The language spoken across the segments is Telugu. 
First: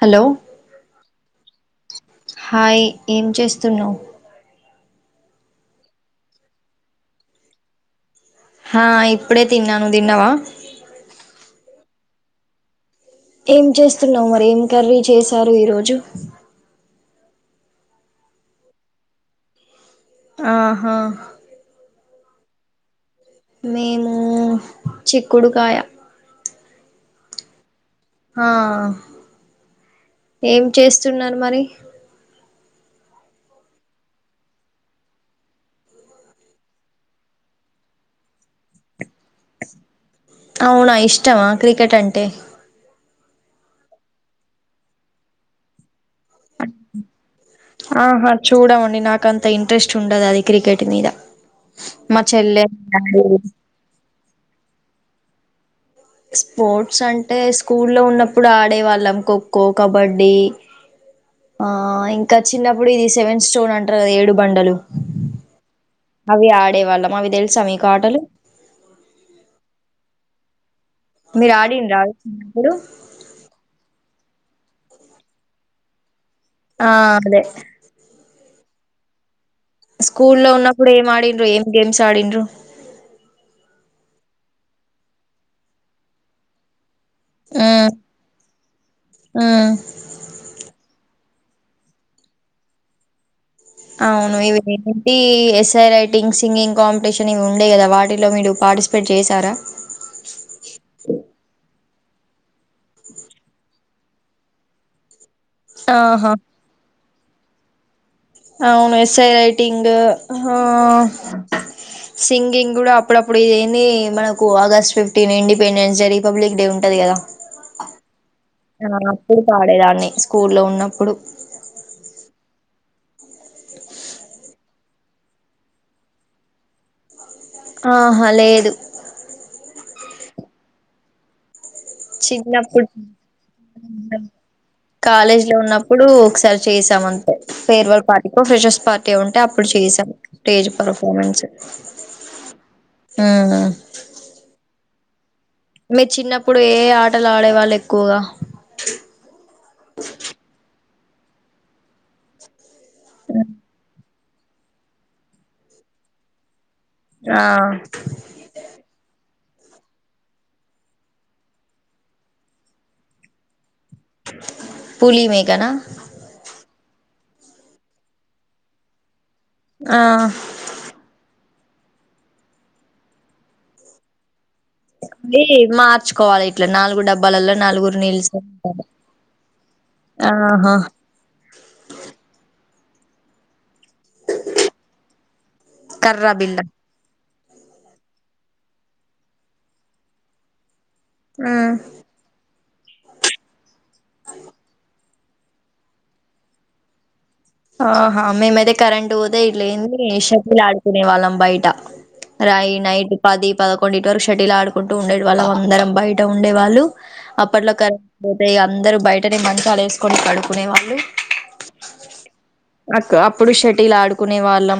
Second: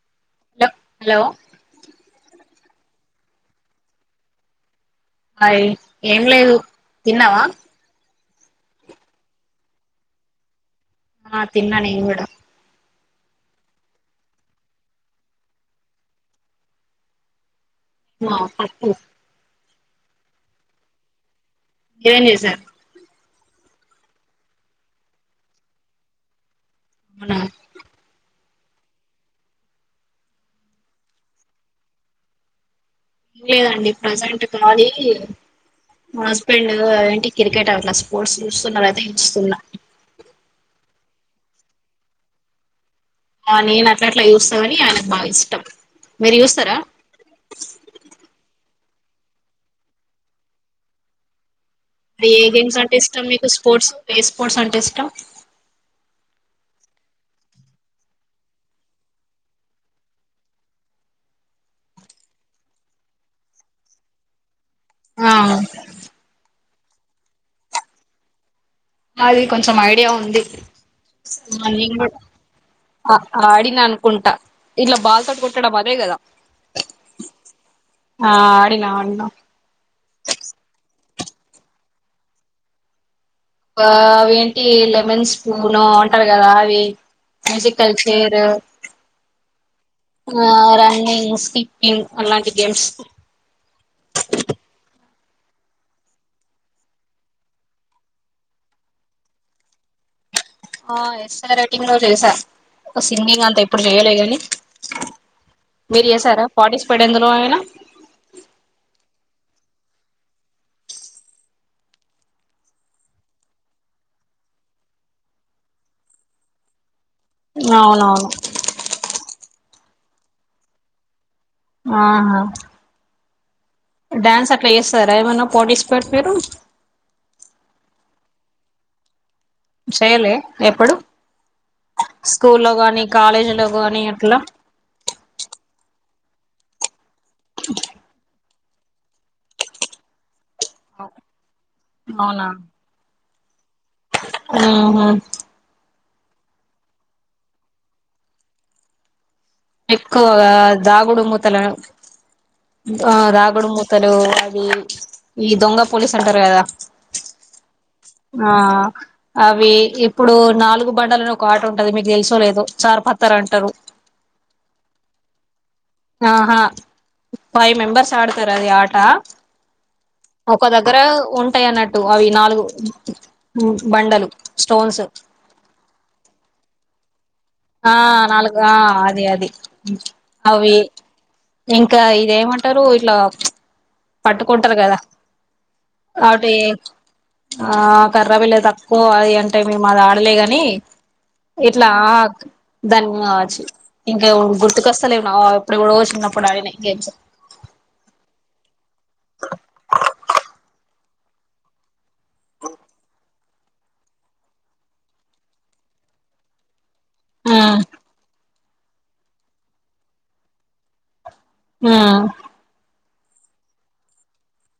హలో లో హలో హాయ్ ఏం చేస్తున్నావ్ అయ్ ఏం లేదు తిన్నావా హ ఇప్పుడే తిన్నాను తిన్నావా ఆ తిన్నా నేకూడ ఏం చేస్తున్నావు మరి ఏం కర్రీ చేశారు ఈ రోజు మా పప్పు ఆహా ఏం చేశారు మేము చిక్కుడుకాయ [inaudible] ఆ ఏం చేస్తున్నారు మరి లేదండి ప్రజెంట్ కాాలీమా హస్బెండ్ ఏంటి క్రికెట్ అట్లా స్పోర్ట్స్ చూస్తున్నారు అయితే చూస్తున్నా అవునా ఐష్ ఇష్టమా క్రికెట్ అంటే ఆ నేను అట్ల అట్లా చూస్తావని ఆయనకు బాగా ఇష్టం మీరు చూస్తారా ఆహా చూడమండి నాకుఅంత ఇంట్రెస్ట్ ఉండదు అది క్రికెట్ మీద మా అ ఏ చెల్లె గేమ్స్ అంటే ఇష్టం మీకు స్పోర్ట్స్ ఏ స్పోర్ట్స్ అంటే ఇష్టం స్పోర్ట్స్ అంటే స్కూల్లో ఉన్నప్పుడు ఆడే వాళ్ళం ఖోఖో కబడ్డీ ఆ ఇంకా చిన్నప్పుడు ఇది సెవెన్్ స్టోన్ అంటారు కదా ఏడు బండలు ఆ అడే వాళ్ళం అవి తెలుసా మీకు ఆటలు అవి కొంచెం ఐడియా ఉంది మీరు ఆడిండ్రా ఆన్నిను అవి చిన్నప్పుడు ఆ ఆడినా అన్కుంటా ఇట్లా బాల్ తోడ్ కొట్టడం అదే గదా ఆ అదే ఆ ఆడినా ఆడినా స్కూల్ లో ఉన్నప్పుడు ఏం ఆడిండ్రు ఏం గేమ్స్ ఆడిండ్ర అవిేంటి లెమన్ స్పూను అంటారు కదా అవి మజ మ్మ్ కల్చర్ మ్మ్ ర అలాంటి గేమ్స్ అవును ఇవి ఏంటి ఎస్ఐ రైటింగ్ సింగింగ్ కాంపిటీషన్ ఇవి ఉండే కదా వాటిలో మీరు పార్టిసిపేట్ చేశార ఆ ఎ సింగలో చేసా సింగింగ్ అంతా ఎప్పుడు చేయలే కానీ మీరు ఆహా ఎసారా ఫటీ ఇప్పుడుందులో అయనా అవును ఎస్ఐ రైటింగ్ ఆ సింగింగ్ కూడా అప్పుడప్పుడు ఇది ఏంది మనకు August fifteen Independence Day Republic Day ఉంటది కదా అవునవును ఆ అప్పుడు పాడేద అ స్కూల్లో ఉన్నప్పుడు ఆ డ్యాన్స్ అట్లా చేస్తారా ఏమైన్నా పోటిసిపేట్ మీరు ఆహా లేదు చేయలే ఎప్పుడు స్కూల్లో చిన్నప్పుడు గాని కాలేజీలో గాని అట్లా కాలేజీ లో ఉన్నప్పుడు ఒకసారి చేసామంత పేర్వల్ పాటి ో ఫెషస్ పార్టీ ఉంటే అప్పుడు చేసాను స్టేజ్ పఫార్మెన్స్ ఆ ఆ మీరు చిన్నప్పుడు ఏ ఆటలు ఆడేవాళ్ళు ఎక్కువగా ఎక్కువగా దాగుడు మూతల రాగడు ముత అది ఈ దొంగ పోలీస్ అంటారు కదా ఆ ఆ అవి ఇప్పుడు నాలుగు బండాలని ఒక ఆట ఉంటది మీకు తెలుసో లేదు చార్పత్తారు అంటారు పులి మీకనా ఆహా ఫైవ్ మెంబెర్స్ ఆడతారు అది ఆట ఆ ఒక ఒక దగ్గర ఉం అట్టాయి అన్నట్టు అవి నాలుగు బండలు స్టోన్స్ అ మార్చుకోవాలి ఇట్లా నాలుగు డబ్బాలలో ఆ నలుగురు నాలుగు ఆ నిల్చొని అది అది అవి ఆహా ఇంకా ఇదేమ అంటారు ఇలా పట్టుకుంటారు కదా కర్రా ఒకటి ఆ కర్ర పిల్ల తక్కువ అది అంటే మేము అది ఆడలే ని బిల్ల ఎట్లా ఆ దధన్యజు ఇంకా గుర్తుకొస్తలేవు ఎప్పుడు కూడా చిన్నప్పుడు ఆడి గేమ్స్ ఆహా మేమైతే కరెంట్ పోతేా ఇట్ లేంది షటిల్ ఆడుకునే వాళ్ళం బయట రాయి నైట్ పది పదకొండు ఇ వరకు షటిల్ ఆడుకుంటూ ఉండే వాళ్ళం అందరం బయట ఉండేవాళ్ళు అప్పట్లో ఉమ్ కర పోతాయి అందరు బయటనే మంచాలు వేసుకొని కడుకునే వాళ్ళు ఆ అ అప్పుడు షటిలు ఆడుకునే వాళ్ళం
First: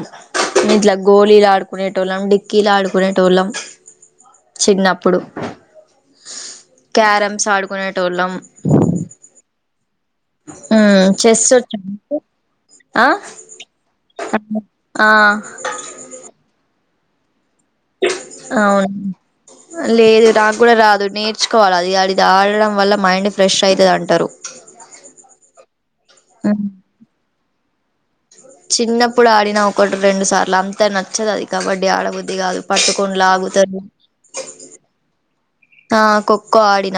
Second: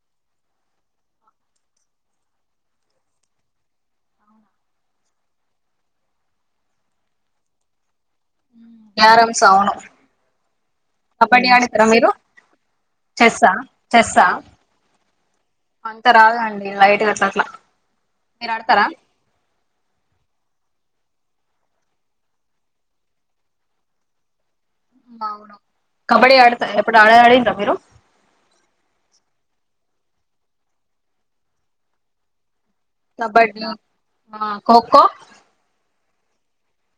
ఇట్లా గోళలు ఆడుకునేటోళ్ళం డిక్కీలు ఆడుకునేటోళ్ళం చిన్నప్పుడు క్యారమ్స్ ఆడుకునేటోళ్ళం గ్యారంస్ ఆవును చెస్ వచ్చా ఆ చెస్సా చెస్సా ఆ ట్లా అవును లేదు నాకు కూడా రాదు నేర్చుకోవాలి అదిది ఆడడం వల్ల మైండ్ ఫ్రెష్ అవుతుంది అంటారు వును కబడి అడత ఎప్పుడు అడ అడ మీరు చిన్నప్పుడు ఆడినా ఒకటి రెండు సార్లు అంతా నచ్చదు అది కబడ్డీ ఆడబుద్ది కాదు పట్టుకొని కబడ్డీ లాగుతారు ఖోఖో ఆ కొక్క ఆడిన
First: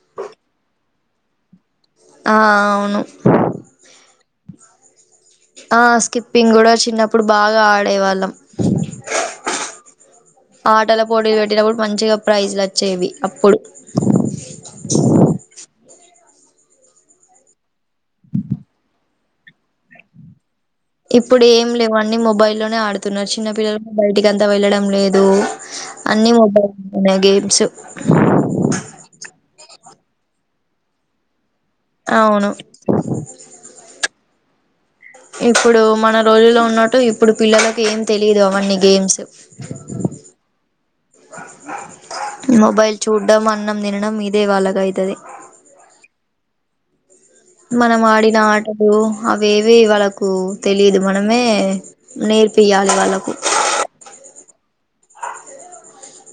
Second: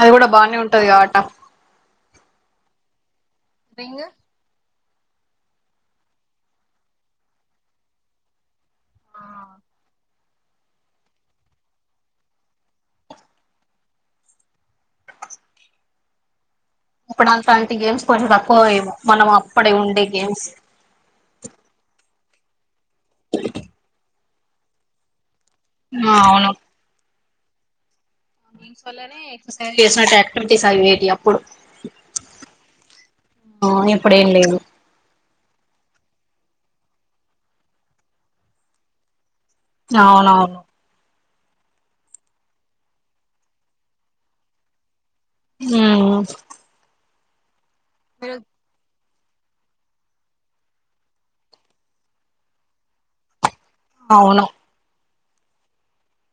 అది కూడా బానే ఉంటది ఆ ఆట ఆ అవును రింగ్ ఆ స్కిప్పింగ్ కూడా చిన్నప్పుడు బాగా ఆడేవాళ్ళం ఆటల పోటీలు పెట్టినప్పుడు మంచిగా ప్రైజ్లు వచ్చేవి అప్పుడు అ అప్పుడు అంతంటి గేమ్స్ కొ తక్కువ మనం అప్పుడే ఉండే గేమ్స్ ఇప్పుడు ఏం లేవు అన్నీ మొబైల్లోనే ఆడుతున్నారు చిన్న పిల్లల బయటికి ఎంత వెళ్ళడం లేదు అన్ని మోటా కప గ ఆంచ సల్నే ఎక్స్ చేసినట్టు యాక్టివిటీస్ అవివేటి అప్పుడు అవును ఎప్పుడ ఏం లేదు ఇప్పుడు మన రోజులో ఉన్నట్టు ఇప్పుడు పిల్లలకి ఏం తెలిదు అవన్నీ గేమ్స్ అవునవును మొబైల్ చూడ్డం అన్నం తినడం ఇదే వాలాగా అవుతుది ఆ మనం ఆడిన ఆటలు అవేవి వాళ్ళకు తెలిదు మనమే నేర్పియాలి వాళ్ళకు అవును అ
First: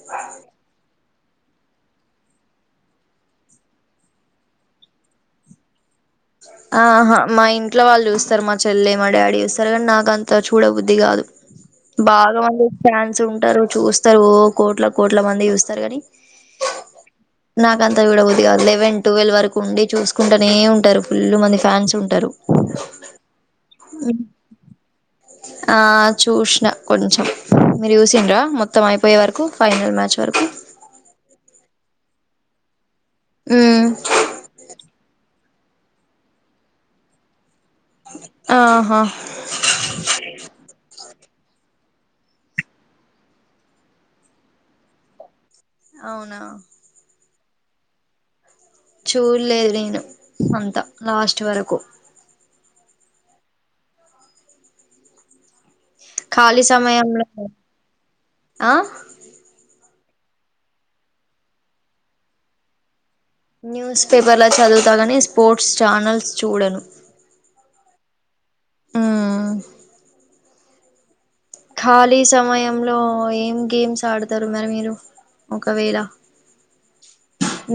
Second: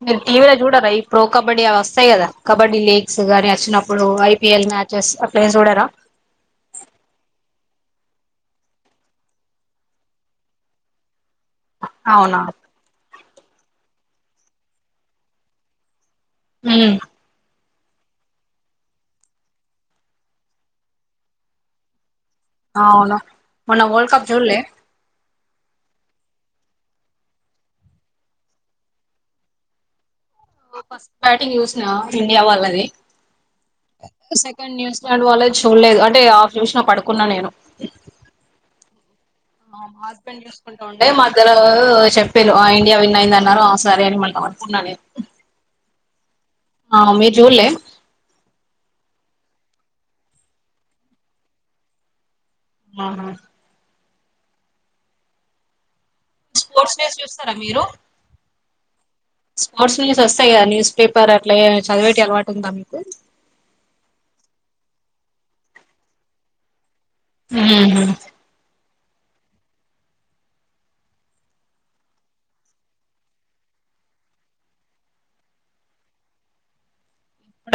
మీరు టీవీలో చూడరా ఈ ప్రో కబడ్డీ అవి వస్తాయి కదా కబడ్డీ లీగ్స్ గాని వచ్చినప్పుడు ఐపీఎల్ మ్యాచెస్ అట్లా ఏం చూడరా ఆహా మా ఇంట్లో వాళ్ళు చూస్తారు మా చెల్లె మా డాడీ చూస్తారు కానీ నాక అంత చూడబుద్ది కాదు బాగా అవునా మళ్లీ ఫ్యాన్ ఉంటరు, చూస్తరు ఓ కోట్ల కోట్ల మంది చూస్తరు కని ఉమ్ నాకంత చూడబుద్ది కాదు. లెవెన్, టువెల్ వరకు ఉండి చూసుకుంటనే ఉంటరు. ఫుల్లు మంది ఫ్యాన్స్ ఉంటరు. అవును మొన్న వర్ల్డ్ కప్ చూల్లే? ఆ చూసిన కొంచెం, మీరు చూసిండ్రా మొత్తం అయిపోయే వరకు? ఫైనల్ మ్యాచ్ వరకు ఫస్ట్ బ్యాటింగ్ చూస్నా. ఇండియా వాళ్ళది. ఉమ్ సెకండ్ న్యూజిలాండ్ వాళ్ళది చూడలేదు, అంటే ఆఫ్ చూస్న పడుకున్న నేను. ఆహా మా హస్బెండ్ చూసుకుంటూ ఉండే, మా హస్ ద్దరలో చెప్పిన్డు, ఆ ఇండియా విన్ అయింది అన్నడు, ఆ సరే అని మళ్ళ పడుకున్నా నేను. అవునా ఆ మీర్ జూడ్లే? చూడలేదు నేను, అంతా లాస్ట్ వరకు. ఆ హ ఖాళీ స్పోర్ట్స్ డేస్ సమయంలో చూస్తారా మీరు ఆ స్పోర్ట్స్ న్యూస్ వస్తయి కదా న్యూస్ పేపర్ అట్ల ఏదైనా చదివేటి అలవాటు ఉందా మీకు? న్యూస్ పేపర్ల చదువుతా గని స్పోర్ట్స్ ఛానల్స్ చూడను. ఉమ్ హు ఆ ఖాళీ సమయంలో ఏం గేమ్స్ ఆడతరు మరి మీరు ఒకవేళ?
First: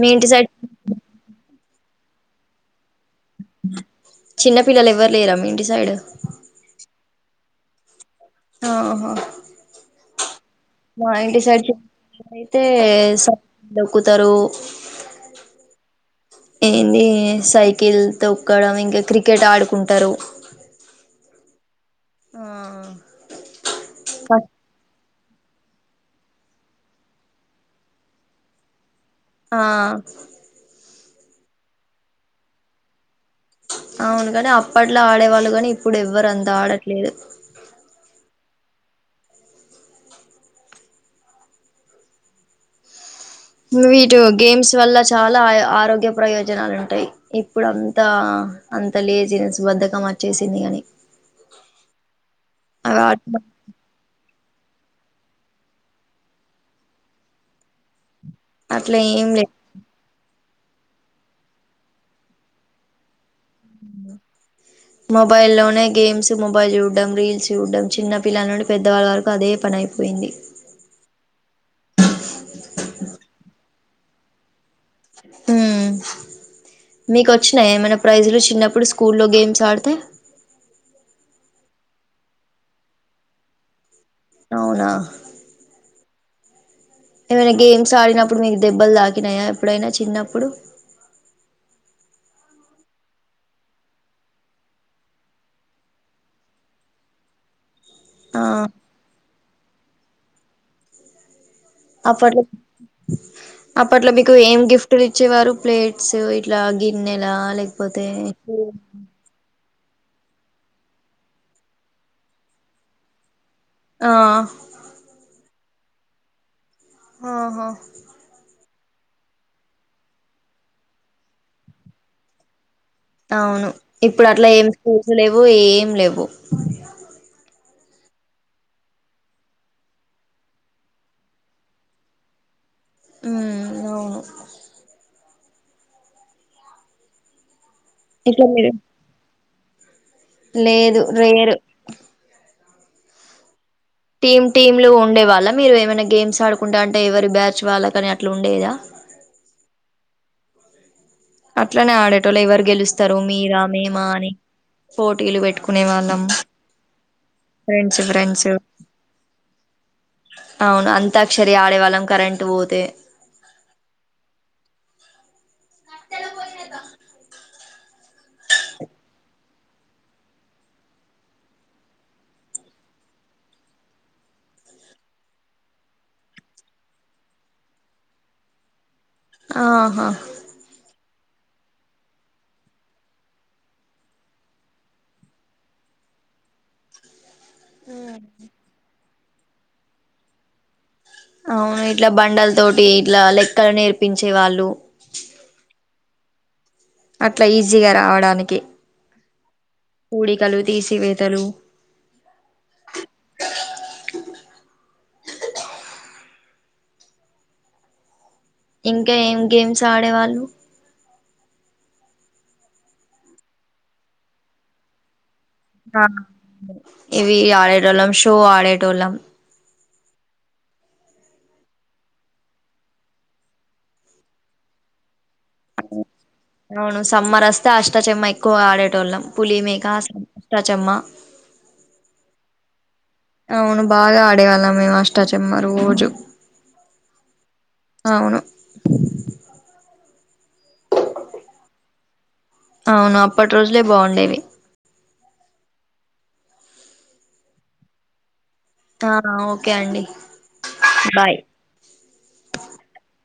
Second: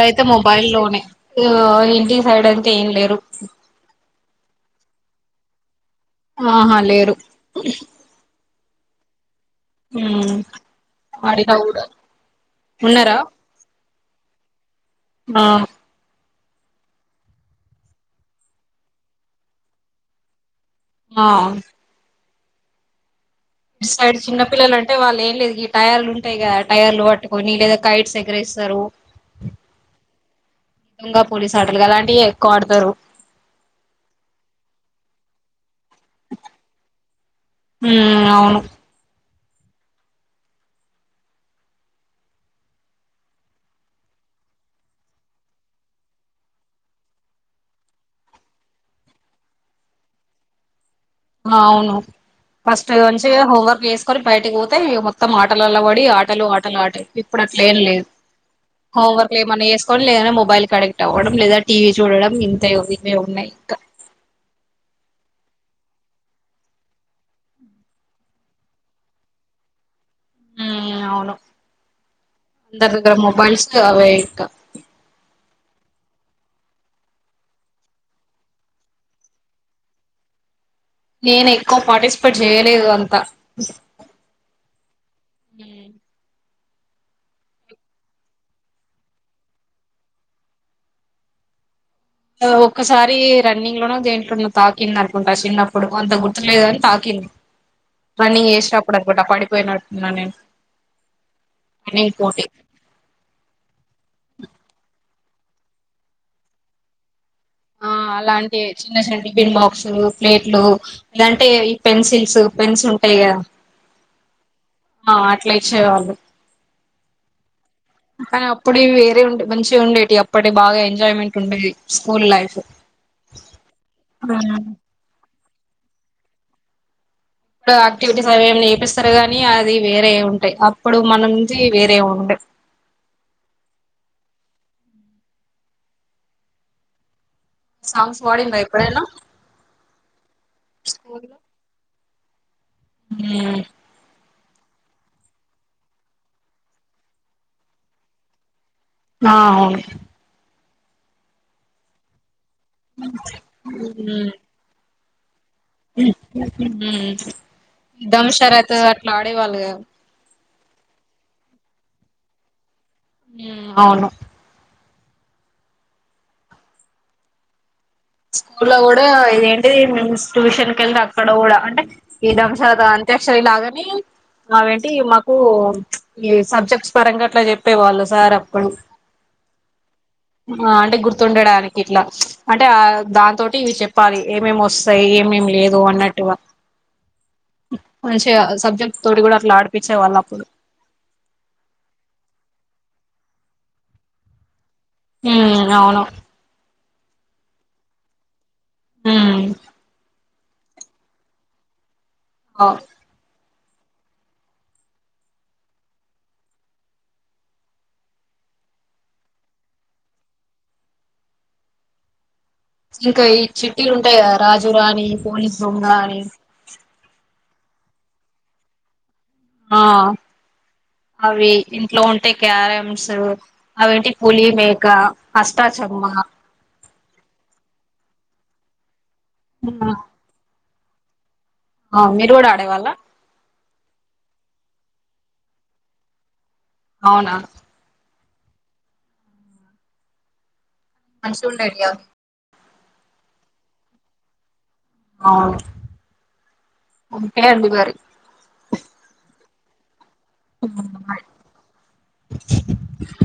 మీ ఇంటి సైడ్ మొబైల్ లోనే. ఇంటి సైడ్ అంటే ఏం లేరు. అ చిన్న పిల్లలు ఎవ్వరు లేరా మీ ఇంటి సైడ్? ఆహా లేరు. ఆహా మా ఇంటి అడినా సైడ్ చు కూడా అయితే ఉన్నారా స కుతరూ ఆ ఏంది సైకిల్ తొక్కడం, ఇంక క్రికెట్ ఆడుకుంటరు. ఆ ఆ సైడ్ చిన్న పిల్లలు అంటే వాల్లెం లేదు గీ టయర్లు ఉంటయి కదా, టయర్లు పట్టుకొని లేదా కైట్స్ ఎగరేస్తరు. ఆ దొంగ పోలీస్ ఆటలు అలాంటివే ఎక్కువ ఆడతారు అవును కాని అప్పట్లో ఆడేవాళ్ళు కాని ఇప్ ఇప్పుడు ఎవ్వరంతా ఆడట్లేదు ఉమ్ అవును మ్మ్ వీటు గేమ్స్ వల్ల చాలా ఆయ ఆరోగ్య ప్రయోజనాలు ఉంటాయి. ఇప్పుడు అంతా అంత లేజినెస్ బద్దకం వచ్చేసింది. అని వును అవును ఫాస్ట్ గ మంచిగ ఆట హోమ్ వర్క్ వేసుకొరి బయటకు పోతే ఇగ మొత్తం ఆటలలో పడి ఆటలు ఆటలు ఆటే ఇప్పుడు అట్లే ఏం లేదు. అట్లా ఏం హోంవర్క్లు లేదు ఏమన్న చేసుకుని లేదనా మొబైల్ కనెక్ట్ అవ్వడం లేదా టీవీ చూడడం ఇంతయ్ ఇవే ఉన్నాయి క్క మొబైల్ లోనే గేమ్స్ మొబైల్ చూడడం రీల్స్ చూడడం, చిన్న పిల్ల నుం పెద్దవాళ్ళ వరకు అదే పనైప్ మ్మె ఇగ అవును అందరి దగ్గర మొబైల్స్ అమెరికా మీకు వచ్చినాయి ఏమైనా ప్రైజలు చిన్నప్పుడు స్కూల్లో గేమ్స్ ఆడితే నేను ఎక్కువ పార్టిసిపేట్ చేయలేదు అంతా అవునా ఏమైనా గేమ్స్ ఆడినప్పుడు మీకు దెబ్బలు తాకినాయా ఎప్పుడైనా చిన్నప్పుడు ఒక్కసారి రన్నింగ్ లోన దేంట్లోన్న తాకింది అనుకుంటా చిన్నప్పుడు కొంత గుర్తులేదు అని తాకింది ఆ రన్నింగ్ ఏష్టాపడదు గట్ట పడి పోయనాడునే అప్పట్లో అప్పట్లో మీకు ఏం గిఫ్ట్లు వచ్చేవారు ప్లేట్స్ ఇట్లా గిన్నె ఆ అలాంటి చిన్న చింటి బిబ అసులు ప్లేట్లు ఇదంటే ఈ పెన్సిల్స్ పెన్స్ ఉంటాయి కదా ఆ అట్లేచ్చే వాళ్ళు ఆహా కానీ అప్పుడ వేరే ఉండే మంచిగా ఉండేటి అప్పటి బాగా ఎంజాయ్మెంట్ ఉండేది స్కూల్ లైఫ్ అవును ఇప్పుడు అట్లా ఏమి స్కూల్స్ లే వు ఏం లేవు ఆయాక్టివిటీస్ అవి ఏమి నేపిస్తారు గానీ అది వేరే ఉంటాయి అప్పుడు మన నుంచి వేరే ఉంటాయి అ అవును సాంగ్స్ ఇట్లా వాడింద మీరు ఇప్పుడేనా లేదు రేరు హ టీమ్ టీమ్లు ఉండే వాళ్ళ మీరు ఏమైనా గేమ్స్ ఆడుకుంటే అంటే ఎవరి బ్యాచ్ వాళ్ళా కానీ అట్లా ఉండేదా ఆ అవును అట్లనే ఆడేట్ అట్టోలో ఎవరు గెలుస్తారు మీరా మేమా అని పోటీలు పెట్ ఫ్రెండ్స్ ఫ్రెండ్స్ దమ్షర్ అయితే అట్లా ఆడేవాళ్ళుగా అవును అంతా అక్షరి ఆడేవాళ్ళం కరెంట్ పోతే అవును స్కూ లో కూడా ఇదేంటి మేము ట్యూషన్ క వెళ్ళి అక్కడ కూడా అంటే ఈదంశాత అంత్యక్షరి లాగానే అవేంటి మాకు ఈ సబ్జెక్ట్స్ పరంగా అట్లా చెప్పే వాళ్ళు సార్ అక్కడు ఆహో తండడానికి ఇట్లా అంటే ఆ దాంతోటి ఇవి చెప్పాలి ఏమేమి వస్తాయి ఏమేమి లేదు అన్నట్టు మంచి సబ్జెక్ట్ తోటి కూడా అట్లా ఆడిపించే వాళ్ళు అప్పుడు అవును ఇట్లా బండల తోటి ఇట్లా లెక్కలు నేర్పించే వాళ్ళు హ అవును అట్లా ఈజీగా రావడానికి హ పూడికలు తీసివేతలు ఆ ఇంకా ఏం గేమ్స్ ఆడేవాళ్ళు ఇంకా ఈ చిట్టీలు ఉంటాయిదా రాజు రాణి పోలీ ఆ ఏవి ఆడటళం షో ఆడేటోళం ఆ అవి ఇంట్లో ఉంటే క్యారమ్స్ అవిేంటి పులి మేక అష్టాచమ్మా అవును సమ్మర్ వస్తే అష్టచమ ఎక్కువ ఆడేట వాళ్ళం పులీ మే కా స అష్టాచమ్మ ఆ మీరు కూడా ఆడేవాళ్ళ అవును బాగా ఆడేవాళ్ళం వాస్తా చె అమ్మా రోజు అవునా అవును మనషూండ అడియా అవును అప్పటి రోజులే బాగుండేవి అవును ఓకే అడి పేరి ఆ ఓకే అండి బాయ్ ఆ